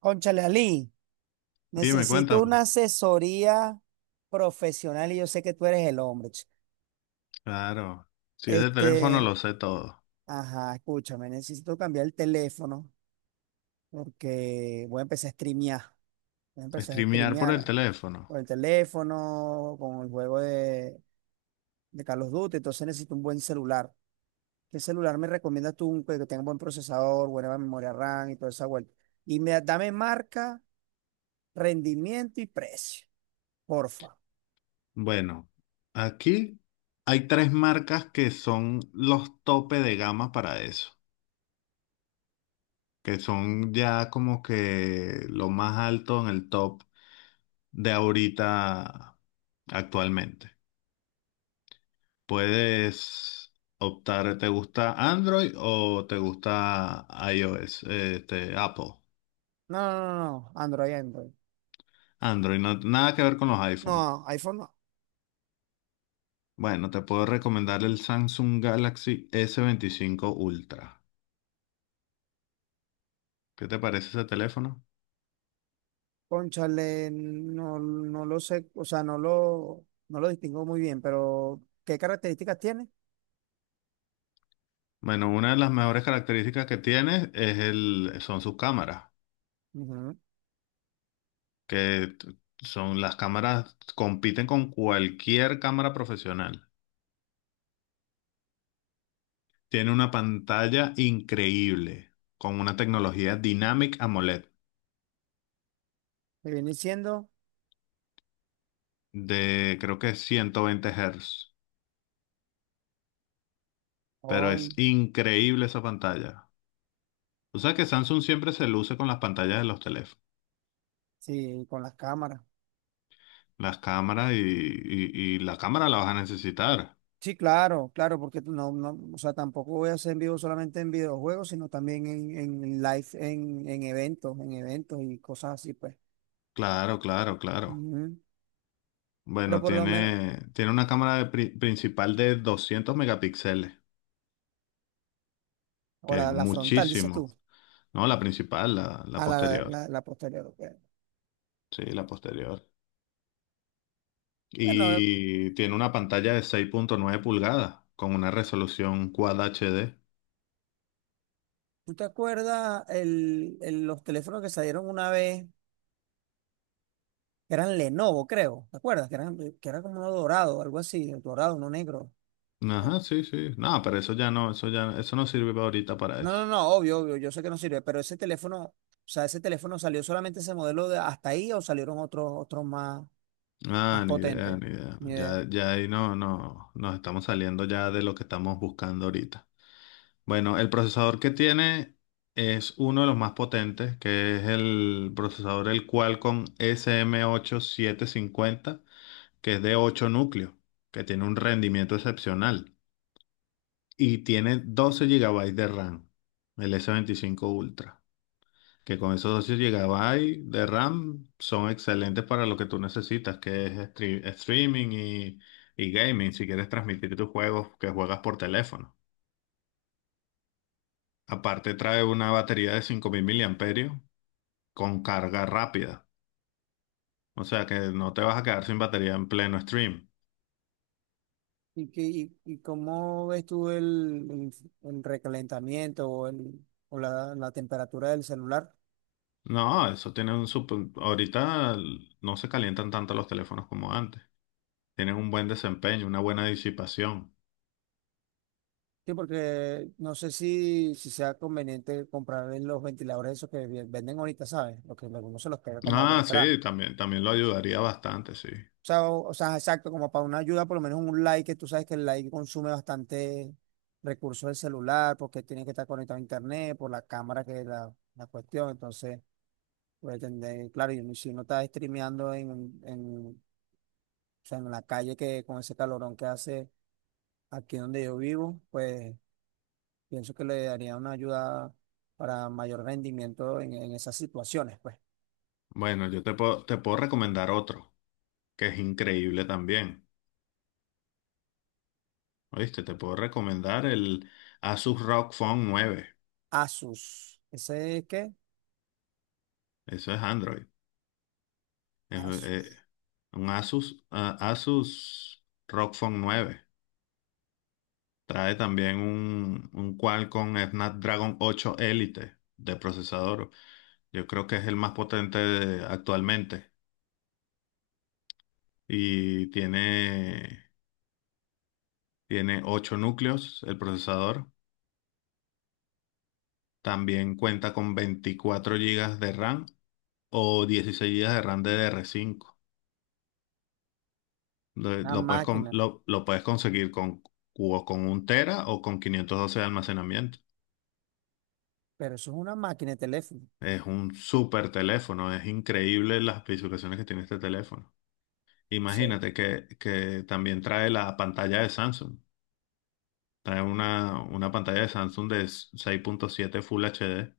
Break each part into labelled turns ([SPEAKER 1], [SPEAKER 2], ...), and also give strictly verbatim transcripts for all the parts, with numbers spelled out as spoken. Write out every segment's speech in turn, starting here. [SPEAKER 1] Cónchale, Ali,
[SPEAKER 2] Dime,
[SPEAKER 1] necesito
[SPEAKER 2] cuéntame.
[SPEAKER 1] una asesoría profesional y yo sé que tú eres el hombre. ch-
[SPEAKER 2] Claro, si es de teléfono
[SPEAKER 1] Este,
[SPEAKER 2] lo sé todo.
[SPEAKER 1] ajá, escúchame, necesito cambiar el teléfono porque voy a empezar a streamear. Voy a empezar a
[SPEAKER 2] Streamear por el
[SPEAKER 1] streamear
[SPEAKER 2] teléfono.
[SPEAKER 1] por el teléfono, con el juego de, de Call of Duty. Entonces necesito un buen celular. ¿Qué celular me recomiendas tú que que tenga buen procesador, buena memoria RAM y toda esa vuelta? Y me, dame marca, rendimiento y precio, porfa.
[SPEAKER 2] Bueno, aquí hay tres marcas que son los tope de gama para eso, que son ya como que lo más alto en el top de ahorita actualmente. Puedes optar, ¿te gusta Android o te gusta iOS? Este, Apple.
[SPEAKER 1] No, no, no, no, Android, Android.
[SPEAKER 2] Android, no- nada que ver con los iPhone.
[SPEAKER 1] No, iPhone no.
[SPEAKER 2] Bueno, te puedo recomendar el Samsung Galaxy s veinticinco Ultra. ¿Qué te parece ese teléfono?
[SPEAKER 1] Cónchale, no, no lo sé, o sea, no lo, no lo distingo muy bien, pero ¿qué características tiene?
[SPEAKER 2] Bueno, una de las mejores características que tiene es el, son sus cámaras,
[SPEAKER 1] Ujú.
[SPEAKER 2] que t- son las cámaras, compiten con cualquier cámara profesional. Tiene una pantalla increíble, con una tecnología Dynamic AMOLED
[SPEAKER 1] Me viene diciendo,
[SPEAKER 2] de creo que ciento veinte Hz, pero es
[SPEAKER 1] con,
[SPEAKER 2] increíble esa pantalla. O sea que Samsung siempre se luce con las pantallas de los teléfonos.
[SPEAKER 1] sí, con las cámaras.
[SPEAKER 2] Las cámaras y, y, y la cámara la vas a necesitar.
[SPEAKER 1] Sí, claro, claro, porque tú no, no, o sea, tampoco voy a hacer en vivo solamente en videojuegos, sino también en, en live, en, en eventos, en eventos y cosas así, pues.
[SPEAKER 2] Claro, claro, claro.
[SPEAKER 1] Ujú. Pero
[SPEAKER 2] Bueno,
[SPEAKER 1] por lo menos,
[SPEAKER 2] tiene, tiene una cámara de pri- principal de doscientos megapíxeles,
[SPEAKER 1] o
[SPEAKER 2] que es
[SPEAKER 1] la, la frontal, dices
[SPEAKER 2] muchísimo.
[SPEAKER 1] tú.
[SPEAKER 2] No, la principal, la, la
[SPEAKER 1] A la,
[SPEAKER 2] posterior.
[SPEAKER 1] la, la posterior. Ok.
[SPEAKER 2] Sí, la posterior.
[SPEAKER 1] Bueno,
[SPEAKER 2] Y tiene una pantalla de seis punto nueve pulgadas con una resolución Quad H D.
[SPEAKER 1] ¿tú te acuerdas el, el- los teléfonos que salieron una vez? Que eran Lenovo, creo. ¿Te acuerdas? Que eran, que era como uno dorado, algo así, dorado, no negro.
[SPEAKER 2] Ajá,
[SPEAKER 1] El-
[SPEAKER 2] sí, sí. No, pero eso ya no, eso ya, eso no sirve ahorita para
[SPEAKER 1] No, no,
[SPEAKER 2] eso.
[SPEAKER 1] no, obvio, obvio, yo sé que no sirve, pero ese teléfono, o sea, ese teléfono salió solamente ese modelo de hasta ahí, o salieron otros, otros más, más
[SPEAKER 2] Ah, ni idea,
[SPEAKER 1] potentes.
[SPEAKER 2] ni idea.
[SPEAKER 1] Ni idea.
[SPEAKER 2] Ya, ya ahí no, no, nos estamos saliendo ya de lo que estamos buscando ahorita. Bueno, el procesador que tiene es uno de los más potentes, que es el procesador el Qualcomm S M ocho siete cinco cero, que es de ocho núcleos, que tiene un rendimiento excepcional y tiene doce gigabytes de RAM, el S veinticinco Ultra que con esos dos llegaba ahí de RAM son excelentes para lo que tú necesitas, que es stre- streaming y, y gaming, si quieres transmitir tus juegos que juegas por teléfono. Aparte trae una batería de cinco mil miliamperios con carga rápida, o sea que no te vas a quedar sin batería en pleno stream.
[SPEAKER 1] ¿Y, qué- y, y cómo ves tú el, el- el recalentamiento, o, el, o la, la temperatura del celular?
[SPEAKER 2] No, eso tiene un super... Ahorita no se calientan tanto los teléfonos como antes. Tienen un buen desempeño, una buena disipación.
[SPEAKER 1] Sí, porque no sé si, si sea conveniente comprar los ventiladores esos que vi- venden ahorita, ¿sabes? Los que algunos se los pega como
[SPEAKER 2] Ah,
[SPEAKER 1] detrás.
[SPEAKER 2] sí, también, también lo ayudaría bastante, sí.
[SPEAKER 1] O sea, o, o sea, exacto, como para una ayuda, por lo menos un like, que tú sabes que el like consume bastante recursos del celular, porque tiene que estar conectado a internet, por la cámara que es la, la cuestión. Entonces, puede tener, claro, y si uno está streameando en, en, o sea, en la calle, que con ese calorón que hace aquí donde yo vivo, pues pienso que le daría una ayuda para mayor rendimiento en, en esas situaciones, pues.
[SPEAKER 2] Bueno, yo te puedo, te puedo recomendar otro, que es increíble también. ¿Oíste? Te puedo recomendar el Asus R O G Phone nueve.
[SPEAKER 1] Asus, ¿ese es qué?
[SPEAKER 2] Eso es Android. Es, eh,
[SPEAKER 1] Asus,
[SPEAKER 2] un Asus, ah, Asus R O G Phone nueve. Trae también un, un Qualcomm Snapdragon ocho Elite de procesador. Yo creo que es el más potente de- actualmente. Y tiene, tiene ocho núcleos el procesador. También cuenta con veinticuatro gigas de RAM o dieciséis G B de RAM D D R cinco. Lo,
[SPEAKER 1] una
[SPEAKER 2] lo puedes, con-
[SPEAKER 1] máquina.
[SPEAKER 2] lo, lo puedes conseguir con, o con un tera o con quinientos doce de almacenamiento.
[SPEAKER 1] Pero eso es una máquina de teléfono. O
[SPEAKER 2] Es un súper teléfono, es increíble las especificaciones que tiene este teléfono.
[SPEAKER 1] sea,
[SPEAKER 2] Imagínate que, que también trae la pantalla de Samsung. Trae una, una pantalla de Samsung de seis punto siete Full H D,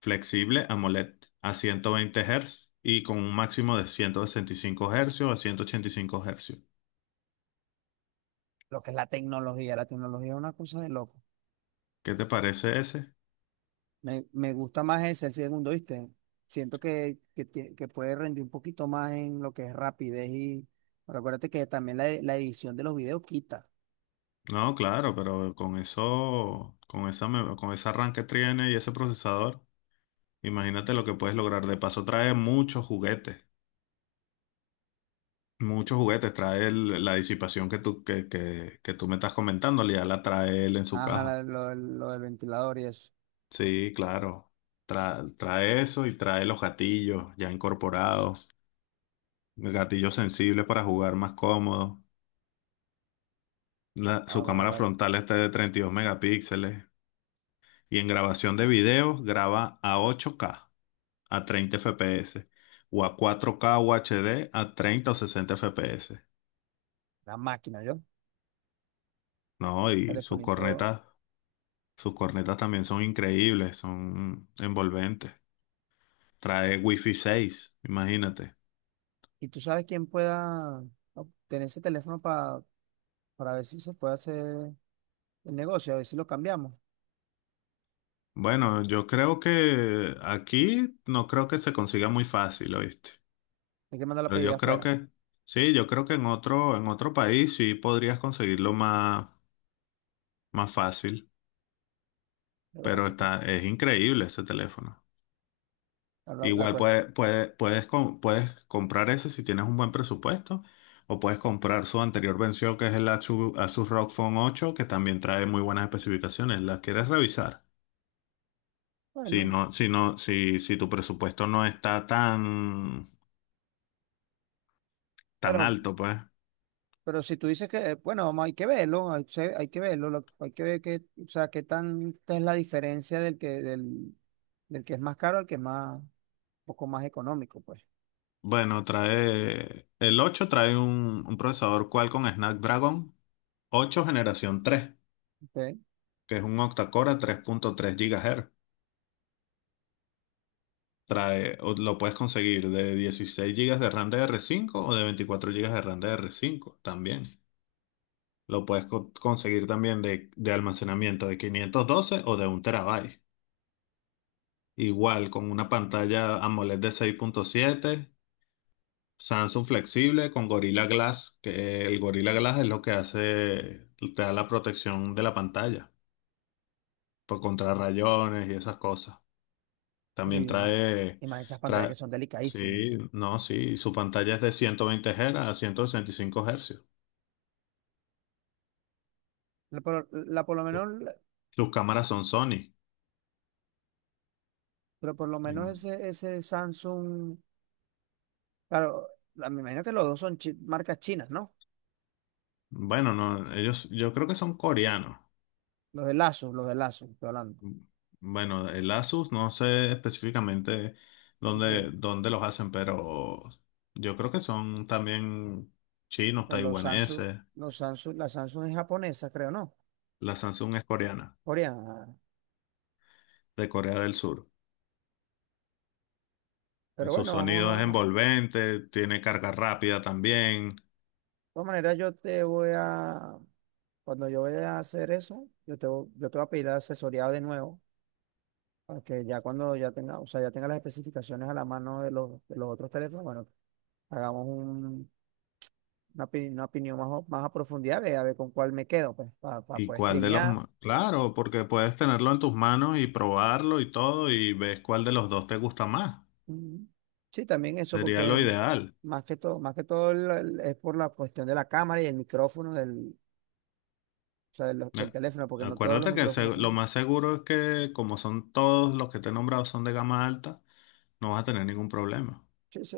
[SPEAKER 2] flexible AMOLED a ciento veinte Hz y con un máximo de ciento sesenta y cinco Hz a ciento ochenta y cinco Hz.
[SPEAKER 1] lo que es la tecnología, la tecnología es una cosa de loco.
[SPEAKER 2] ¿Qué te parece ese?
[SPEAKER 1] Me, me gusta más ese, el segundo, ¿viste? Siento que, que, tie- que puede rendir un poquito más en lo que es rapidez. Y pero acuérdate que también la, la edición de los videos quita.
[SPEAKER 2] No, claro, pero con eso, con esa, me- con ese arranque tiene y ese procesador, imagínate lo que puedes lograr. De paso, trae muchos juguetes, muchos juguetes. Trae el- la disipación que tú, que, que, que tú me estás comentando, ya la trae él en su
[SPEAKER 1] Ajá, la-
[SPEAKER 2] caja.
[SPEAKER 1] lo, lo del ventilador y eso.
[SPEAKER 2] Sí, claro. Tra- trae eso y trae los gatillos ya incorporados, gatillos sensibles para jugar más cómodo. La- su
[SPEAKER 1] Ahora con lo
[SPEAKER 2] cámara
[SPEAKER 1] que-
[SPEAKER 2] frontal está de treinta y dos megapíxeles y en grabación de videos graba a ocho K a treinta F P S o a cuatro k U H D a treinta o sesenta F P S,
[SPEAKER 1] la máquina, yo,
[SPEAKER 2] ¿no? Y sus
[SPEAKER 1] telefonito.
[SPEAKER 2] cornetas, sus cornetas también son increíbles, son envolventes. Trae Wi-Fi seis, imagínate.
[SPEAKER 1] ¿Y tú sabes quién pueda obtener ese teléfono pa- para ver si se puede hacer el negocio, a ver si lo cambiamos?
[SPEAKER 2] Bueno, yo creo que aquí no creo que se consiga muy fácil, ¿oíste?
[SPEAKER 1] Hay que mandar la
[SPEAKER 2] Pero
[SPEAKER 1] pedida
[SPEAKER 2] yo creo
[SPEAKER 1] afuera.
[SPEAKER 2] que sí, yo creo que en otro en otro país sí podrías conseguirlo más más fácil,
[SPEAKER 1] Lo que
[SPEAKER 2] pero
[SPEAKER 1] pasa es que
[SPEAKER 2] está es increíble ese teléfono.
[SPEAKER 1] la, la
[SPEAKER 2] Igual
[SPEAKER 1] cuesta.
[SPEAKER 2] puede- puede- puedes, com- puedes comprar ese si tienes un buen presupuesto, o puedes comprar su anterior venció que es el Asus Asus, R O G Phone ocho, que también trae muy buenas especificaciones. ¿Las quieres revisar? Si
[SPEAKER 1] Bueno,
[SPEAKER 2] no, si no, si, si tu presupuesto no está tan, tan
[SPEAKER 1] pero,
[SPEAKER 2] alto, pues.
[SPEAKER 1] pero si tú dices que, eh, bueno, vamos, hay que verlo. Hay, se- hay que verlo. Lo- hay que ver qué, o sea, qué tanta es la diferencia del que, del, del que es más caro al que es más, un poco más económico, pues.
[SPEAKER 2] Bueno, trae. El ocho trae un, un procesador Qualcomm Snapdragon ocho generación tres
[SPEAKER 1] ¿Ok?
[SPEAKER 2] que es un octa-core a tres punto tres GHz. Trae, o lo puedes conseguir de dieciséis gigas de RAM de r cinco o de veinticuatro gigas de RAM de r cinco también. Lo puedes co- conseguir también de, de almacenamiento de quinientos doce o de un terabyte. Igual con una pantalla AMOLED de seis punto siete Samsung flexible con Gorilla Glass, que el Gorilla Glass es lo que hace, te da la protección de la pantalla por contra rayones y esas cosas. También
[SPEAKER 1] Y más,
[SPEAKER 2] trae,
[SPEAKER 1] y más esas pantallas que
[SPEAKER 2] trae,
[SPEAKER 1] son delicadísimas.
[SPEAKER 2] sí, no, sí, su pantalla es de ciento veinte Hz a ciento sesenta y cinco Hz.
[SPEAKER 1] La, por, la por lo menos,
[SPEAKER 2] Su-
[SPEAKER 1] la-
[SPEAKER 2] Sus cámaras son Sony.
[SPEAKER 1] Pero por lo
[SPEAKER 2] Y,
[SPEAKER 1] menos ese, ese Samsung. Claro, la- me imagino que los dos son chi- marcas chinas, ¿no?
[SPEAKER 2] Bueno, no, ellos, yo creo que son coreanos.
[SPEAKER 1] Los de Lazo, los de Lazo, estoy hablando.
[SPEAKER 2] Bueno, el Asus, no sé específicamente
[SPEAKER 1] Porque,
[SPEAKER 2] dónde, dónde los hacen, pero yo creo que son también chinos,
[SPEAKER 1] porque los Samsung,
[SPEAKER 2] taiwaneses.
[SPEAKER 1] los Samsung, la Samsung es japonesa, creo, ¿no?
[SPEAKER 2] La Samsung es coreana,
[SPEAKER 1] Coreana.
[SPEAKER 2] de Corea del Sur.
[SPEAKER 1] Pero
[SPEAKER 2] Su
[SPEAKER 1] bueno, vamos
[SPEAKER 2] sonido es
[SPEAKER 1] a. De
[SPEAKER 2] envolvente, tiene carga rápida también.
[SPEAKER 1] todas maneras, yo te voy a. Cuando yo vaya a hacer eso, yo te, vo- yo te voy a pedir asesoría de nuevo. Para que ya cuando ya tenga, o sea, ya tenga las especificaciones a la mano de los, de los otros teléfonos, bueno, hagamos un- una, opi- una opinión más, o- más a profundidad, ve a ver con cuál me quedo, pues, para
[SPEAKER 2] ¿Y
[SPEAKER 1] poder
[SPEAKER 2] cuál de los...
[SPEAKER 1] streamear.
[SPEAKER 2] ma- Claro, porque puedes tenerlo en tus manos y probarlo y todo y ves cuál de los dos te gusta más.
[SPEAKER 1] Mm. Sí, también eso,
[SPEAKER 2] Sería
[SPEAKER 1] porque
[SPEAKER 2] lo
[SPEAKER 1] el-
[SPEAKER 2] ideal.
[SPEAKER 1] más que todo, más que todo el- el- es por la cuestión de la cámara y el micrófono del, o sea, de los- del
[SPEAKER 2] Eh,
[SPEAKER 1] teléfono, porque no todos los
[SPEAKER 2] Acuérdate que se-
[SPEAKER 1] micrófonos
[SPEAKER 2] lo
[SPEAKER 1] son.
[SPEAKER 2] más seguro es que como son todos los que te he nombrado son de gama alta, no vas a tener ningún problema.
[SPEAKER 1] Sí, sí.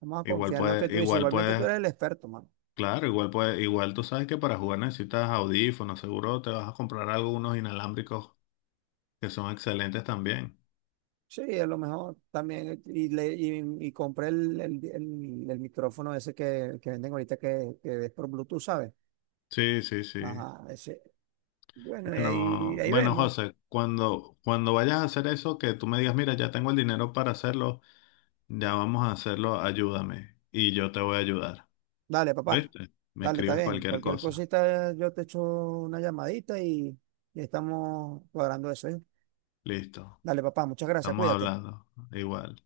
[SPEAKER 1] Vamos a
[SPEAKER 2] Igual
[SPEAKER 1] confiar en lo que
[SPEAKER 2] puedes,
[SPEAKER 1] tú dices.
[SPEAKER 2] igual
[SPEAKER 1] Igualmente tú
[SPEAKER 2] puedes,
[SPEAKER 1] eres el experto, mano.
[SPEAKER 2] claro, igual puedes, igual tú sabes que para jugar necesitas audífonos, seguro te vas a comprar algunos inalámbricos que son excelentes también.
[SPEAKER 1] Sí, a lo mejor también. Y, le, y, y compré el, el, el- el micrófono ese que, que venden ahorita, que, que es por Bluetooth, ¿sabes?
[SPEAKER 2] Sí, sí, sí.
[SPEAKER 1] Ajá, ese. Bueno, y ahí,
[SPEAKER 2] Bueno,
[SPEAKER 1] ahí
[SPEAKER 2] bueno,
[SPEAKER 1] vemos.
[SPEAKER 2] José, cuando, cuando vayas a hacer eso, que tú me digas, mira, ya tengo el dinero para hacerlo, ya vamos a hacerlo, ayúdame y yo te voy a ayudar.
[SPEAKER 1] Dale, papá.
[SPEAKER 2] ¿Viste? Me
[SPEAKER 1] Dale, está
[SPEAKER 2] escribes
[SPEAKER 1] bien.
[SPEAKER 2] cualquier
[SPEAKER 1] Cualquier
[SPEAKER 2] cosa.
[SPEAKER 1] cosita, yo te echo una llamadita y, y estamos cuadrando eso, ¿eh?
[SPEAKER 2] Listo.
[SPEAKER 1] Dale, papá. Muchas gracias.
[SPEAKER 2] Estamos
[SPEAKER 1] Cuídate.
[SPEAKER 2] hablando. Igual.